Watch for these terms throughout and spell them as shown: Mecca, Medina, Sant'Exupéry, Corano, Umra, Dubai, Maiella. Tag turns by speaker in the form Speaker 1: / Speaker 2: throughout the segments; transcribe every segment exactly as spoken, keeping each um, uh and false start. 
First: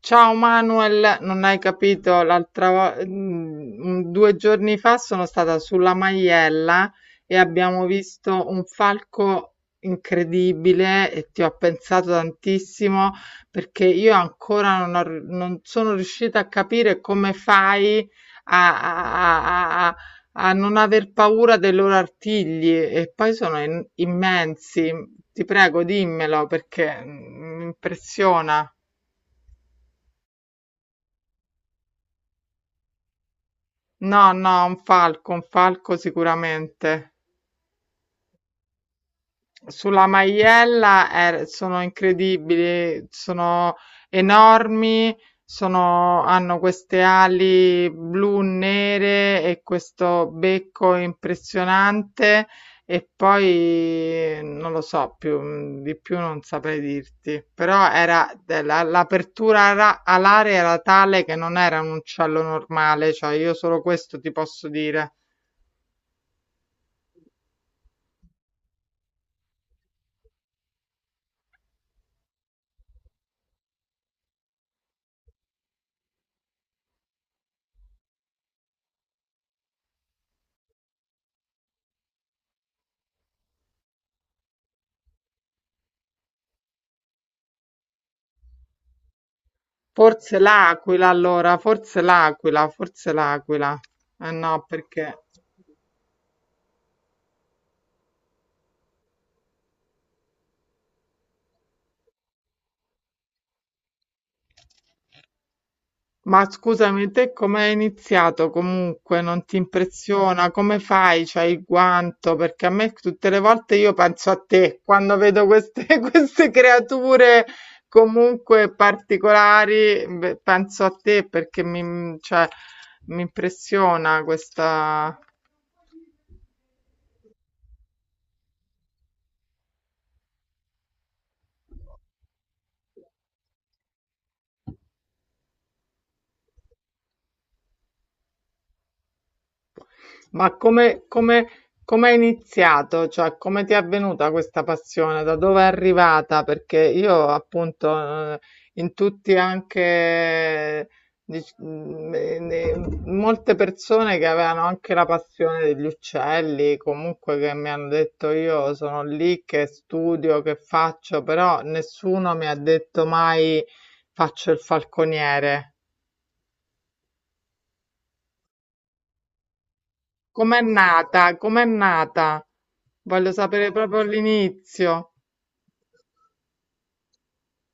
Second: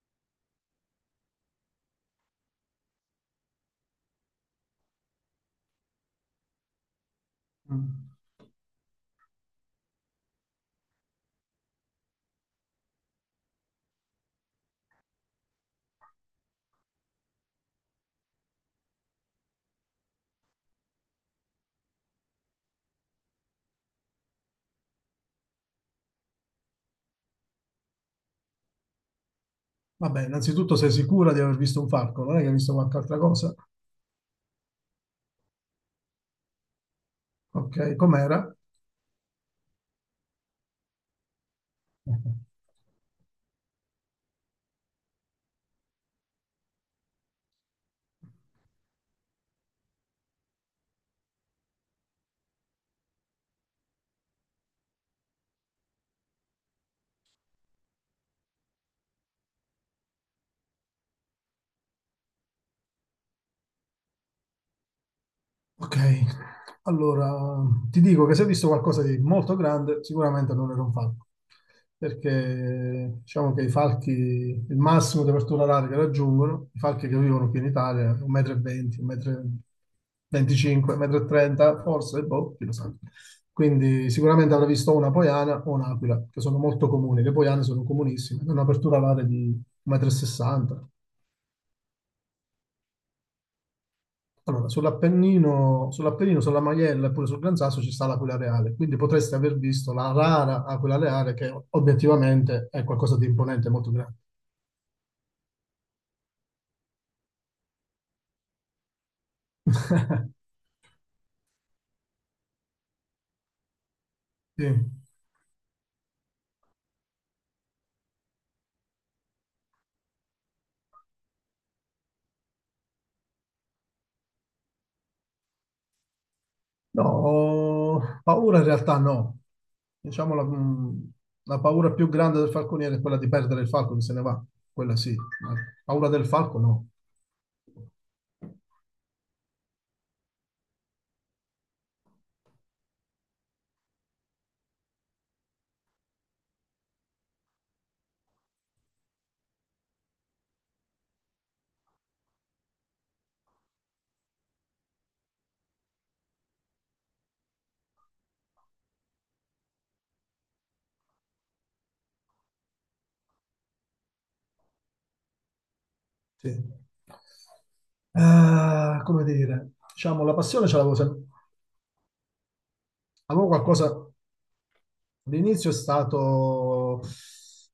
Speaker 1: Ciao Manuel, non hai capito, l'altra volta, due giorni fa sono stata sulla Maiella e abbiamo
Speaker 2: Mm.
Speaker 1: visto un falco incredibile e ti ho pensato tantissimo perché io ancora non, ho- non sono riuscita a capire come fai a, a- a- a- a non aver paura dei loro artigli e poi sono in- immensi. Ti prego, dimmelo perché mm, mi impressiona.
Speaker 2: Vabbè, innanzitutto sei sicura di aver visto un falco, non è che hai visto qualche altra cosa?
Speaker 1: No, no, un falco, un falco sicuramente.
Speaker 2: Ok, com'era?
Speaker 1: Sulla maiella eh, sono incredibili, sono enormi, sono- hanno queste ali blu nere e questo becco impressionante e poi non lo so più, mm, di più non saprei dirti, però era della- l'apertura ara- alare era tale che non era un uccello normale, cioè io solo questo ti posso dire.
Speaker 2: Ok, allora ti dico che se hai visto qualcosa di molto grande, sicuramente non era un falco, perché diciamo che i falchi, il massimo di apertura oraria che raggiungono, i falchi che vivono qui in Italia, un metro e venti m, un metro e venticinque m, un metro e trenta m, forse, boh, chi lo sa. Quindi sicuramente avrà visto una poiana o un'aquila, che sono molto comuni. Le poiane sono comunissime, hanno un'apertura oraria di
Speaker 1: Forse
Speaker 2: un metro e sessanta m.
Speaker 1: l'aquila allora, forse l'aquila, forse l'aquila. Eh no,
Speaker 2: Allora,
Speaker 1: perché...
Speaker 2: sull'Appennino, sull'Appennino, sulla Maiella e pure sul Gran Sasso ci sta l'Aquila Reale, quindi potreste aver visto la rara Aquila Reale che obiettivamente è qualcosa di imponente, molto grande.
Speaker 1: Ma scusami, te come hai iniziato comunque? Non ti impressiona? Come fai? C'hai il guanto? Perché a me tutte le volte io penso a
Speaker 2: Sì.
Speaker 1: te quando vedo queste, queste creature comunque particolari, beh, penso a te perché mi, cioè, mi impressiona questa...
Speaker 2: No, paura in realtà no. Diciamo la, mh, la paura più grande del falconiere è quella di perdere il falco che se ne va. Quella sì, ma paura del falco no.
Speaker 1: Ma come, come, come è iniziato? Cioè, come ti è avvenuta questa passione? Da dove è arrivata? Perché io, appunto, eh, in tutti anche, dic- mm, eh, ne- molte persone che avevano anche la passione degli uccelli, comunque che mi hanno detto io sono lì che studio, che faccio, però nessuno mi ha detto mai faccio il falconiere.
Speaker 2: Sì. Eh, come dire, diciamo la
Speaker 1: Com'è
Speaker 2: passione ce l'avevo sempre.
Speaker 1: nata? Com'è nata? Voglio
Speaker 2: Avevo
Speaker 1: sapere proprio
Speaker 2: qualcosa.
Speaker 1: all'inizio.
Speaker 2: L'inizio è stato, è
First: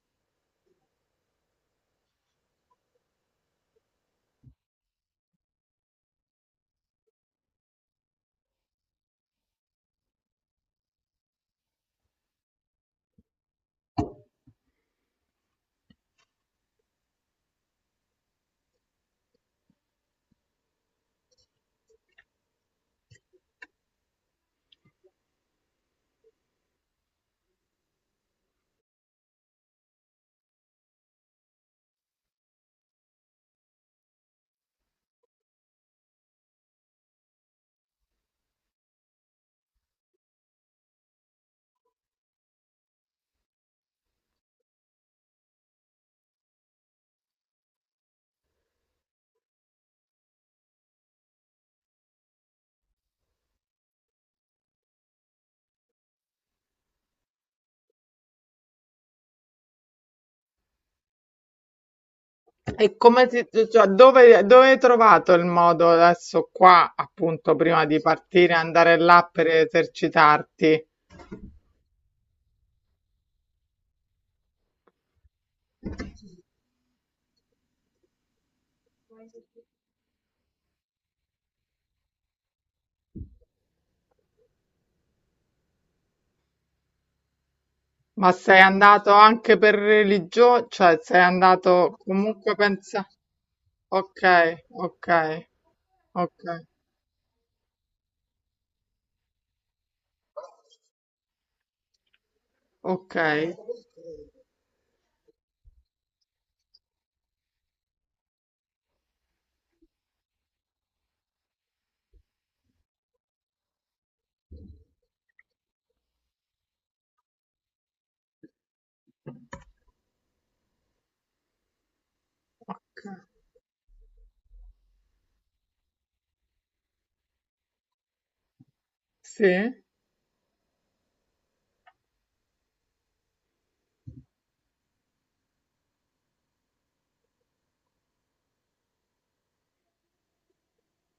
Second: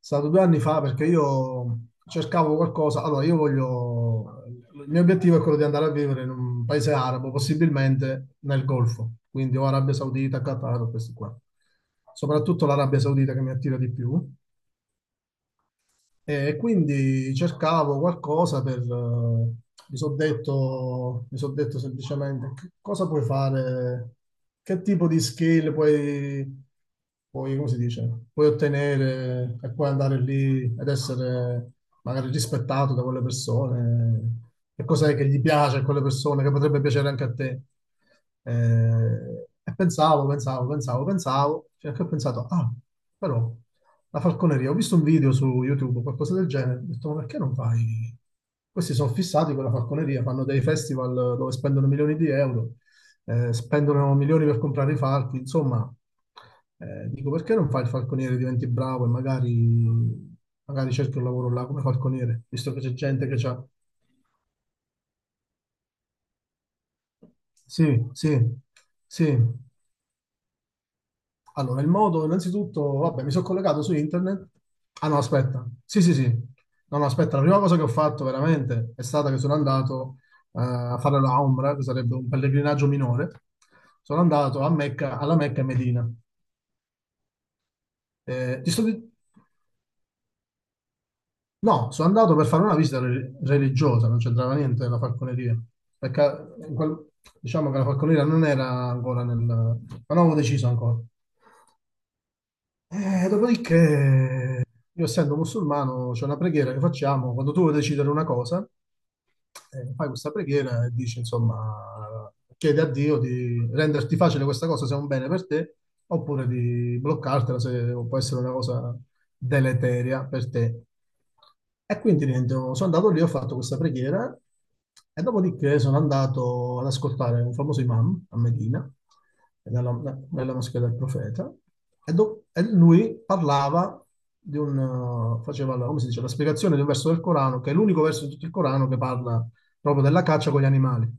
Speaker 2: stato due anni fa perché io cercavo qualcosa. Allora, io voglio. Il mio obiettivo è quello di andare a vivere in un paese arabo, possibilmente nel Golfo, quindi o Arabia Saudita, Qatar, o questi qua. Soprattutto l'Arabia Saudita che mi attira di più. E quindi cercavo qualcosa per... eh, mi sono detto, mi son detto semplicemente che cosa puoi fare, che tipo di skill puoi, puoi, come si dice, puoi ottenere e puoi andare lì ed essere magari rispettato da quelle persone, che cos'è che gli piace a quelle persone, che potrebbe piacere anche a te. Eh, e pensavo, pensavo, pensavo, pensavo, fino a che ho pensato, ah, però la falconeria, ho visto un video su YouTube, qualcosa del genere, ho detto, ma perché non fai? Questi sono fissati con la falconeria, fanno dei festival dove spendono milioni di euro, eh, spendono milioni per comprare i falchi, insomma, eh, dico, perché non fai il falconiere, diventi bravo e magari, magari cerchi un lavoro là come falconiere, visto che c'è
Speaker 1: E
Speaker 2: gente
Speaker 1: come
Speaker 2: che
Speaker 1: si,
Speaker 2: c'ha...
Speaker 1: cioè, dove, dove hai trovato il modo adesso qua, appunto, prima di
Speaker 2: Sì, sì,
Speaker 1: partire, andare là
Speaker 2: sì.
Speaker 1: per esercitarti?
Speaker 2: Allora, il modo, innanzitutto, vabbè, mi sono collegato su internet. Ah no, aspetta. Sì, sì, sì. No, no, aspetta, la prima cosa che ho fatto veramente è stata che sono andato eh, a fare la Umra, che sarebbe un pellegrinaggio minore. Sono andato a Mecca, alla Mecca e Medina.
Speaker 1: Ma sei
Speaker 2: Eh, ti sto di-
Speaker 1: andato anche per religione? Cioè, sei
Speaker 2: No,
Speaker 1: andato
Speaker 2: sono andato per
Speaker 1: comunque
Speaker 2: fare una visita
Speaker 1: pensa...
Speaker 2: re- religiosa, non c'entrava
Speaker 1: Ok,
Speaker 2: niente la
Speaker 1: ok,
Speaker 2: falconeria.
Speaker 1: ok,
Speaker 2: Perché in quel- diciamo che la falconeria non era ancora nel... Ma non avevo deciso ancora.
Speaker 1: ok,
Speaker 2: Eh, dopodiché, io essendo musulmano, c'è una preghiera che facciamo quando tu vuoi decidere una cosa, eh, fai questa preghiera e dici, insomma, chiedi a Dio di renderti facile questa cosa se è un bene per te, oppure di bloccartela se può essere una cosa deleteria per te. E quindi niente, sono
Speaker 1: ok.
Speaker 2: andato lì, ho fatto questa preghiera e dopodiché sono andato ad ascoltare un famoso imam a Medina,
Speaker 1: Sì?
Speaker 2: nella, nella moschea del profeta, e, do- e lui parlava di un, eh, faceva la, come si dice, la spiegazione di un verso del Corano, che è l'unico verso di tutto il Corano che parla proprio della caccia con gli animali.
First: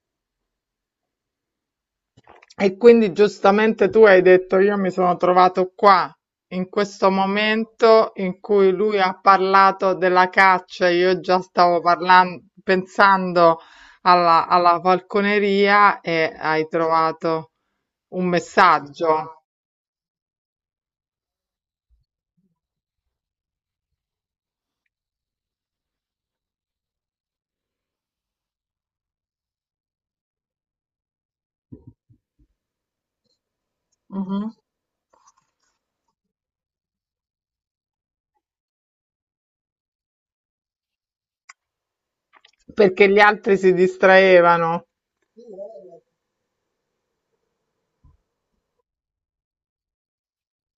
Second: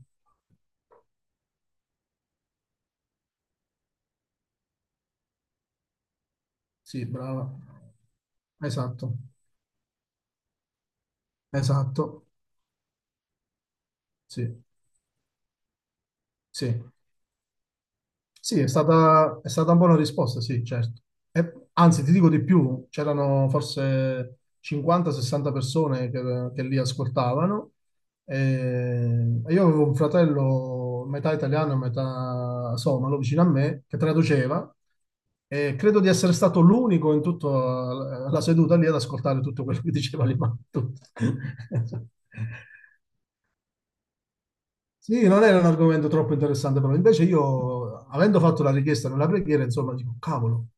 Speaker 1: E quindi giustamente tu hai detto, io mi sono trovato qua, in
Speaker 2: Sì,
Speaker 1: questo
Speaker 2: brava.
Speaker 1: momento in cui lui
Speaker 2: Esatto,
Speaker 1: ha parlato della caccia, io già stavo
Speaker 2: esatto.
Speaker 1: parlando, pensando alla,
Speaker 2: Sì,
Speaker 1: alla falconeria e hai
Speaker 2: sì.
Speaker 1: trovato un
Speaker 2: Sì, è stata,
Speaker 1: messaggio.
Speaker 2: è stata una buona risposta, sì, certo. E- anzi, ti dico di più, c'erano forse cinquanta, sessanta persone che, che lì ascoltavano. E, e io avevo un fratello metà italiano e metà somalo vicino a me che
Speaker 1: Mhm.
Speaker 2: traduceva e credo di essere stato l'unico in tutta la la seduta lì ad ascoltare tutto quello che diceva l'imam. Tutto.
Speaker 1: Perché gli altri si distraevano.
Speaker 2: Sì, non era un argomento troppo interessante, però invece io, avendo fatto la richiesta nella preghiera, insomma, dico, cavolo,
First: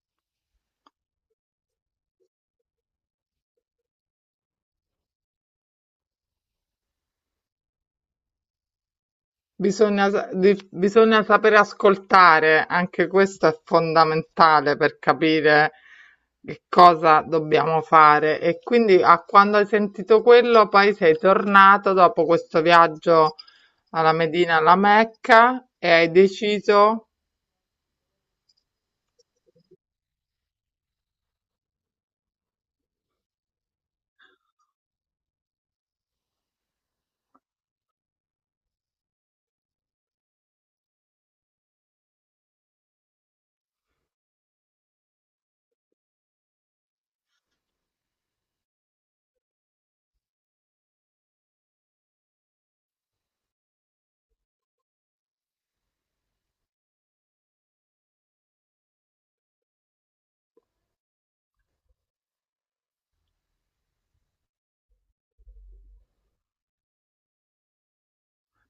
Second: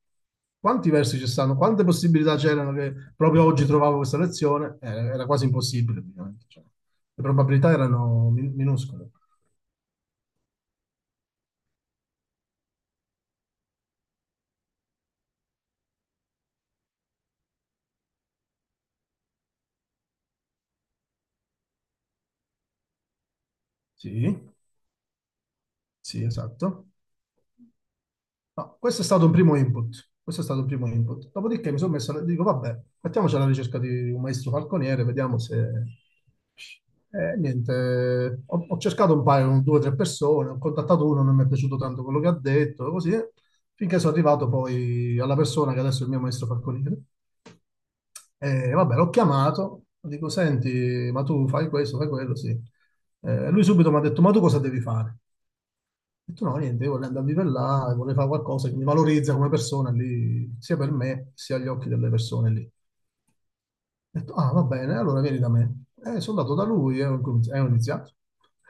Speaker 2: quanti versi ci stanno, quante possibilità c'erano che proprio oggi trovavo questa lezione? Eh, era quasi impossibile, praticamente. Cioè, le probabilità erano min- minuscole.
Speaker 1: Bisogna, sa- di- bisogna saper ascoltare, anche questo è fondamentale per capire che cosa dobbiamo fare. E quindi a quando hai sentito quello, poi sei tornato dopo questo viaggio alla
Speaker 2: Sì,
Speaker 1: Medina, alla Mecca, e hai
Speaker 2: sì, esatto.
Speaker 1: deciso.
Speaker 2: No, questo è stato un primo input. Questo è stato un primo input. Dopodiché mi sono messo, e dico, vabbè, mettiamoci alla ricerca di un maestro falconiere, vediamo se... Eh, niente, ho, ho cercato un paio, due o tre persone, ho contattato uno, non mi è piaciuto tanto quello che ha detto, così, eh, finché sono arrivato poi alla persona che adesso è il mio maestro falconiere. E vabbè, l'ho chiamato, dico, senti, ma tu fai questo, fai quello, sì. Eh, lui subito mi ha detto, ma tu cosa devi fare? Ho detto no, niente, io voglio andare a vivere là, vorrei fare qualcosa che mi valorizza come persona lì, sia per me, sia agli occhi delle persone lì. Ho detto, ah, va bene, allora vieni da me. E sono andato da lui e ho incominci- e ho iniziato.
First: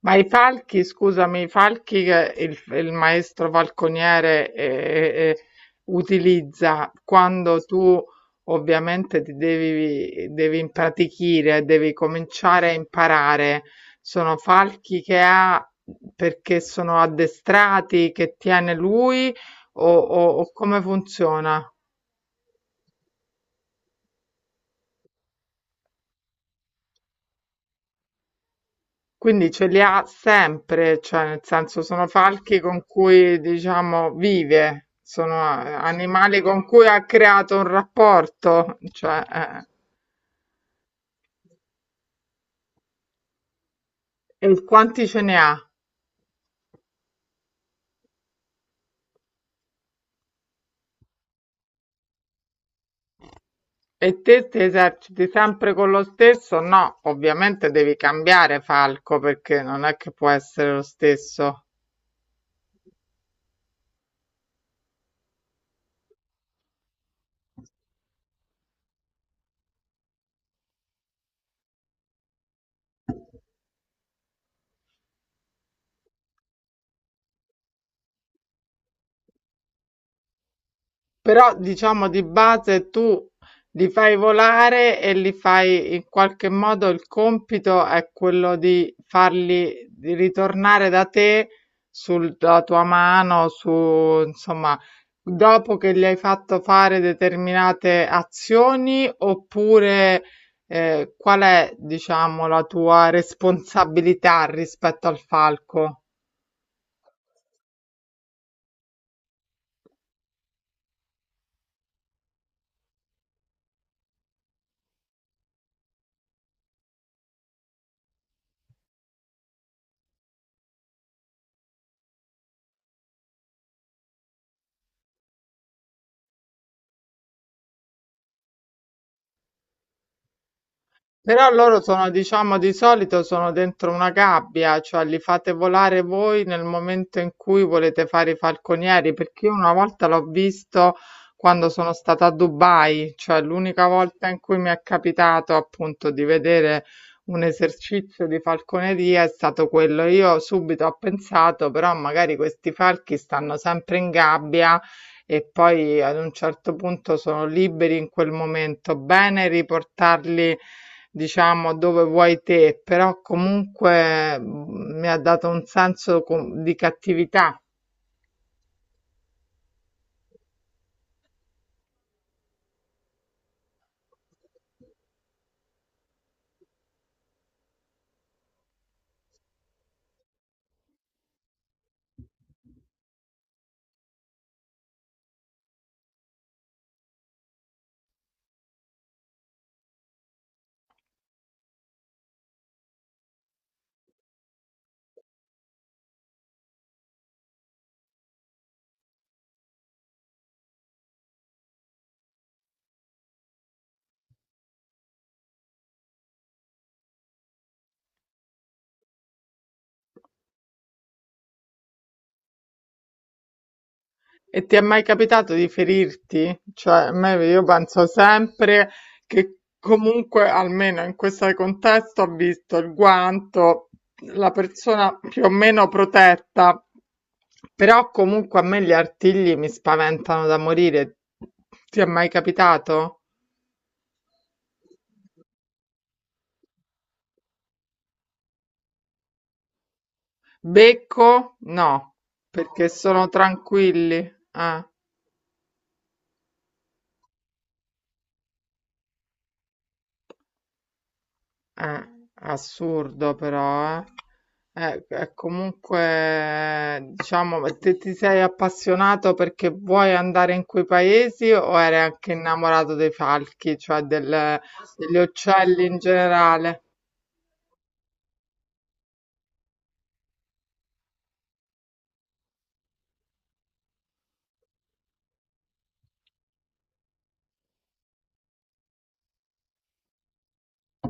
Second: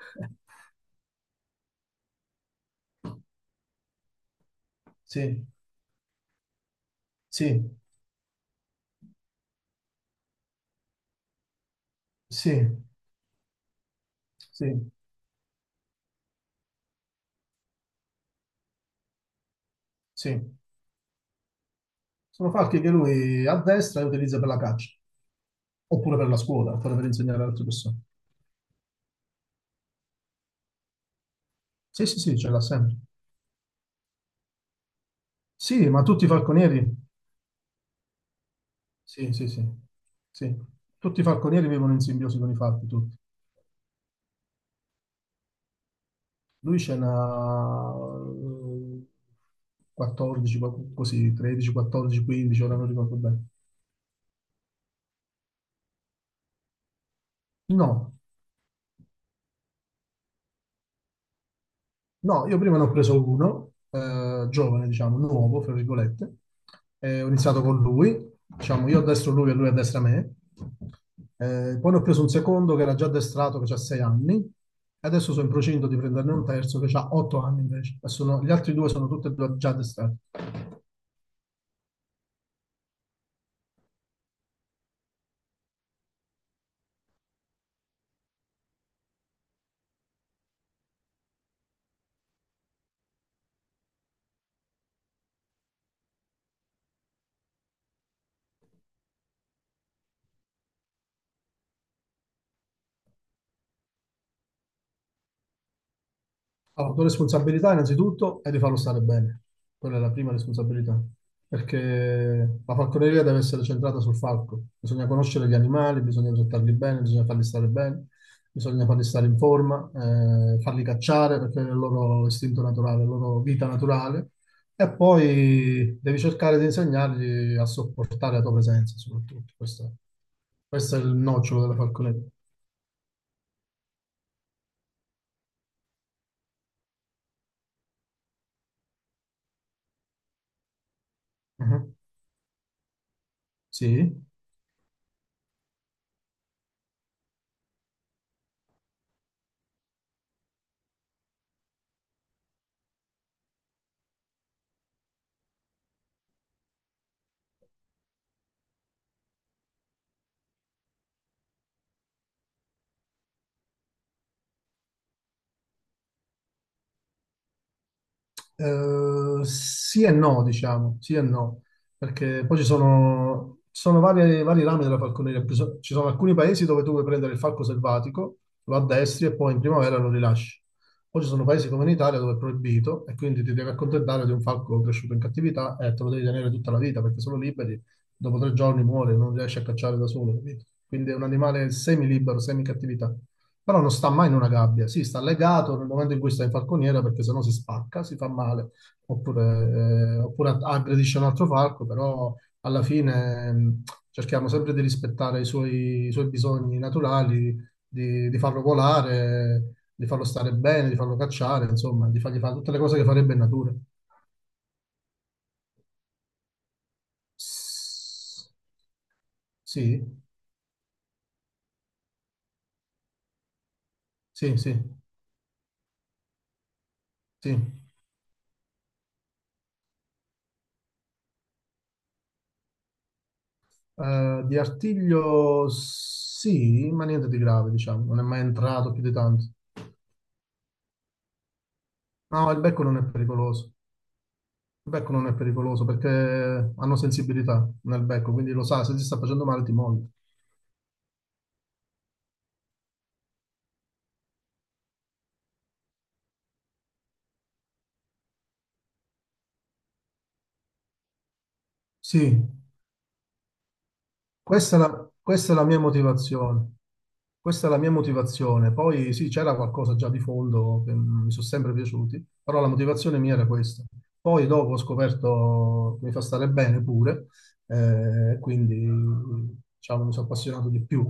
Speaker 1: Ma i falchi, scusami, i falchi che il, il maestro falconiere eh, eh, eh,
Speaker 2: Sì,
Speaker 1: utilizza quando
Speaker 2: sì,
Speaker 1: tu ovviamente ti devi, devi impratichire, devi cominciare a
Speaker 2: sì,
Speaker 1: imparare, sono
Speaker 2: sì,
Speaker 1: falchi che ha perché sono addestrati, che tiene lui o, o
Speaker 2: sì.
Speaker 1: o come funziona?
Speaker 2: Sono falchi che lui addestra e utilizza per la caccia, oppure per la scuola, oppure per insegnare ad altre persone.
Speaker 1: Quindi ce li ha sempre, cioè nel senso sono
Speaker 2: Sì, sì, sì, ce
Speaker 1: falchi
Speaker 2: l'ha
Speaker 1: con
Speaker 2: sempre.
Speaker 1: cui diciamo vive, sono eh,
Speaker 2: Sì, ma tutti i
Speaker 1: animali con
Speaker 2: falconieri,
Speaker 1: cui ha creato un rapporto, cioè,
Speaker 2: sì, sì, sì,
Speaker 1: eh.
Speaker 2: sì. Tutti i falconieri vivono in simbiosi con i falchi, tutti.
Speaker 1: E quanti ce ne ha?
Speaker 2: Lui ce n'ha eh, quattordici, qual- così, tredici, quattordici, quindici, ora non ricordo bene.
Speaker 1: E te ti eserciti sempre con lo stesso? No, ovviamente devi
Speaker 2: No,
Speaker 1: cambiare falco perché non è che può essere lo stesso.
Speaker 2: no, io prima ne ho preso uno, eh, giovane, diciamo, nuovo, fra virgolette. Eh, ho iniziato con lui, diciamo, io a destra lui e lui a destra me. Eh, poi ne ho preso un secondo che era già addestrato, che ha sei anni. E adesso sono in procinto di prenderne un terzo che ha otto anni invece. E sono- gli altri due sono tutti e due già addestrati.
Speaker 1: Però diciamo di base tu li fai volare e li fai in qualche modo il compito è quello di farli di ritornare da te sulla tua mano, su insomma, dopo che gli hai fatto fare determinate azioni oppure eh, qual è, diciamo, la tua responsabilità rispetto al falco?
Speaker 2: Allora, la tua responsabilità innanzitutto è di farlo stare bene, quella è la prima responsabilità, perché la falconeria deve essere centrata sul falco, bisogna conoscere gli animali, bisogna trattarli bene, bisogna farli stare bene, bisogna farli stare in forma, eh, farli cacciare perché è il loro istinto naturale, la loro vita naturale, e poi devi cercare di insegnargli a sopportare la tua presenza soprattutto, questo, questo è il
Speaker 1: Però
Speaker 2: nocciolo della
Speaker 1: loro sono,
Speaker 2: falconeria.
Speaker 1: diciamo, di solito sono dentro una gabbia, cioè li fate volare voi nel momento in cui volete fare i falconieri, perché io una volta l'ho visto quando sono
Speaker 2: Mhm.
Speaker 1: stata a Dubai, cioè l'unica
Speaker 2: Sì.
Speaker 1: volta in cui mi è capitato appunto di vedere un esercizio di falconeria è stato quello. Io subito ho pensato, però magari questi falchi stanno sempre in gabbia e poi ad un certo punto sono liberi in quel momento, bene riportarli diciamo dove vuoi te, però comunque mh, mi ha dato un senso com- di cattività.
Speaker 2: Eh, sì e no, diciamo, sì e no, perché poi ci sono, ci sono varie- vari rami della falconeria. Ci so- ci sono alcuni paesi dove tu puoi prendere il falco selvatico, lo addestri e poi in primavera lo rilasci. Poi ci sono paesi come in Italia dove è proibito e quindi ti devi accontentare di un falco cresciuto in cattività e te lo devi tenere tutta la vita perché sono liberi, dopo tre giorni muore, non riesci a cacciare da solo, capito? Quindi è un animale semi-libero, semi-cattività. Però non sta mai in una gabbia, sì, sta legato nel momento in cui sta in falconiera perché sennò si spacca, si fa male, oppure, eh, oppure aggredisce un altro falco, però alla fine mh, cerchiamo sempre di rispettare i suoi, i suoi bisogni naturali, di, di farlo volare, di farlo stare bene, di farlo cacciare, insomma, di fargli fare tutte le cose che farebbe in natura.
Speaker 1: E ti è mai capitato di ferirti? Cioè, a me- io penso
Speaker 2: S-
Speaker 1: sempre che
Speaker 2: Sì,
Speaker 1: comunque, almeno in questo contesto, ho visto il guanto, la
Speaker 2: sì, sì,
Speaker 1: persona più o meno protetta,
Speaker 2: sì.
Speaker 1: però comunque a me gli artigli mi spaventano da morire. Ti è mai capitato?
Speaker 2: Eh, di artiglio sì, ma niente di grave, diciamo, non è mai entrato più di tanto.
Speaker 1: Becco no,
Speaker 2: No, il becco
Speaker 1: perché
Speaker 2: non è
Speaker 1: sono
Speaker 2: pericoloso.
Speaker 1: tranquilli. Eh,
Speaker 2: Il becco non è pericoloso perché hanno sensibilità nel becco, quindi lo sa, se ti sta facendo male ti muovi.
Speaker 1: eh, assurdo però, eh. Eh, eh, comunque, diciamo, ma te ti sei appassionato perché vuoi andare in quei paesi o eri anche
Speaker 2: Sì.
Speaker 1: innamorato dei falchi, cioè del-
Speaker 2: Questa è la,
Speaker 1: degli
Speaker 2: questa è la mia
Speaker 1: uccelli in
Speaker 2: motivazione.
Speaker 1: generale?
Speaker 2: Questa è la mia motivazione. Poi sì, c'era qualcosa già di fondo che mi sono sempre piaciuti, però la motivazione mia era questa. Poi dopo ho scoperto che mi fa stare bene pure, eh, quindi diciamo mi sono appassionato di più.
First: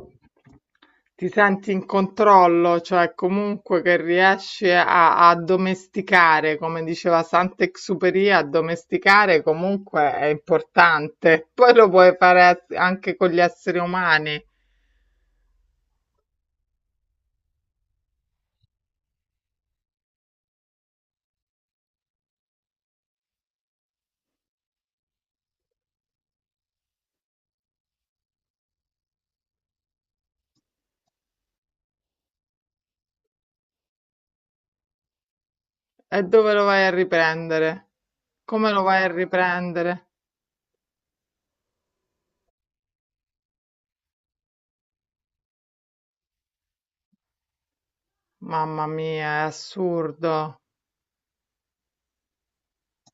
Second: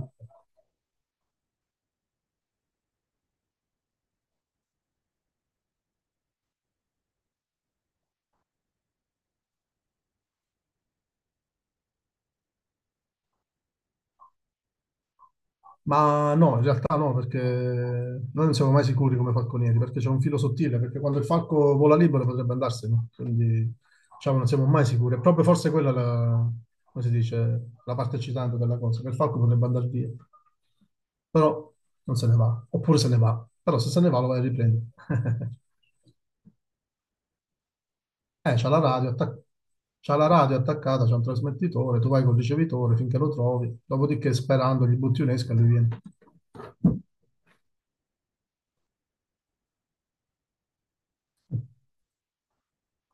Speaker 1: Ti senti in controllo, cioè comunque che riesci a a domesticare, come diceva Sant'Exupéry, addomesticare comunque è importante. Poi lo puoi fare as- anche con gli esseri umani.
Speaker 2: Ma no, in realtà no, perché noi non siamo mai sicuri come falconieri, perché c'è un filo sottile, perché quando il falco vola libero potrebbe andarsene, quindi diciamo non siamo mai sicuri. È proprio forse quella la, come si dice, la parte eccitante della cosa, che il falco potrebbe andare via, però non se ne va, oppure se ne va, però se se ne va lo vai a riprendere.
Speaker 1: E dove lo vai a riprendere?
Speaker 2: Eh, c'ha
Speaker 1: Come
Speaker 2: la
Speaker 1: lo vai
Speaker 2: radio,
Speaker 1: a
Speaker 2: attac-
Speaker 1: riprendere?
Speaker 2: c'ha la radio attaccata, c'è un trasmettitore, tu vai col ricevitore finché lo trovi, dopodiché sperando gli butti un'esca e lui viene.
Speaker 1: Mamma mia, è assurdo.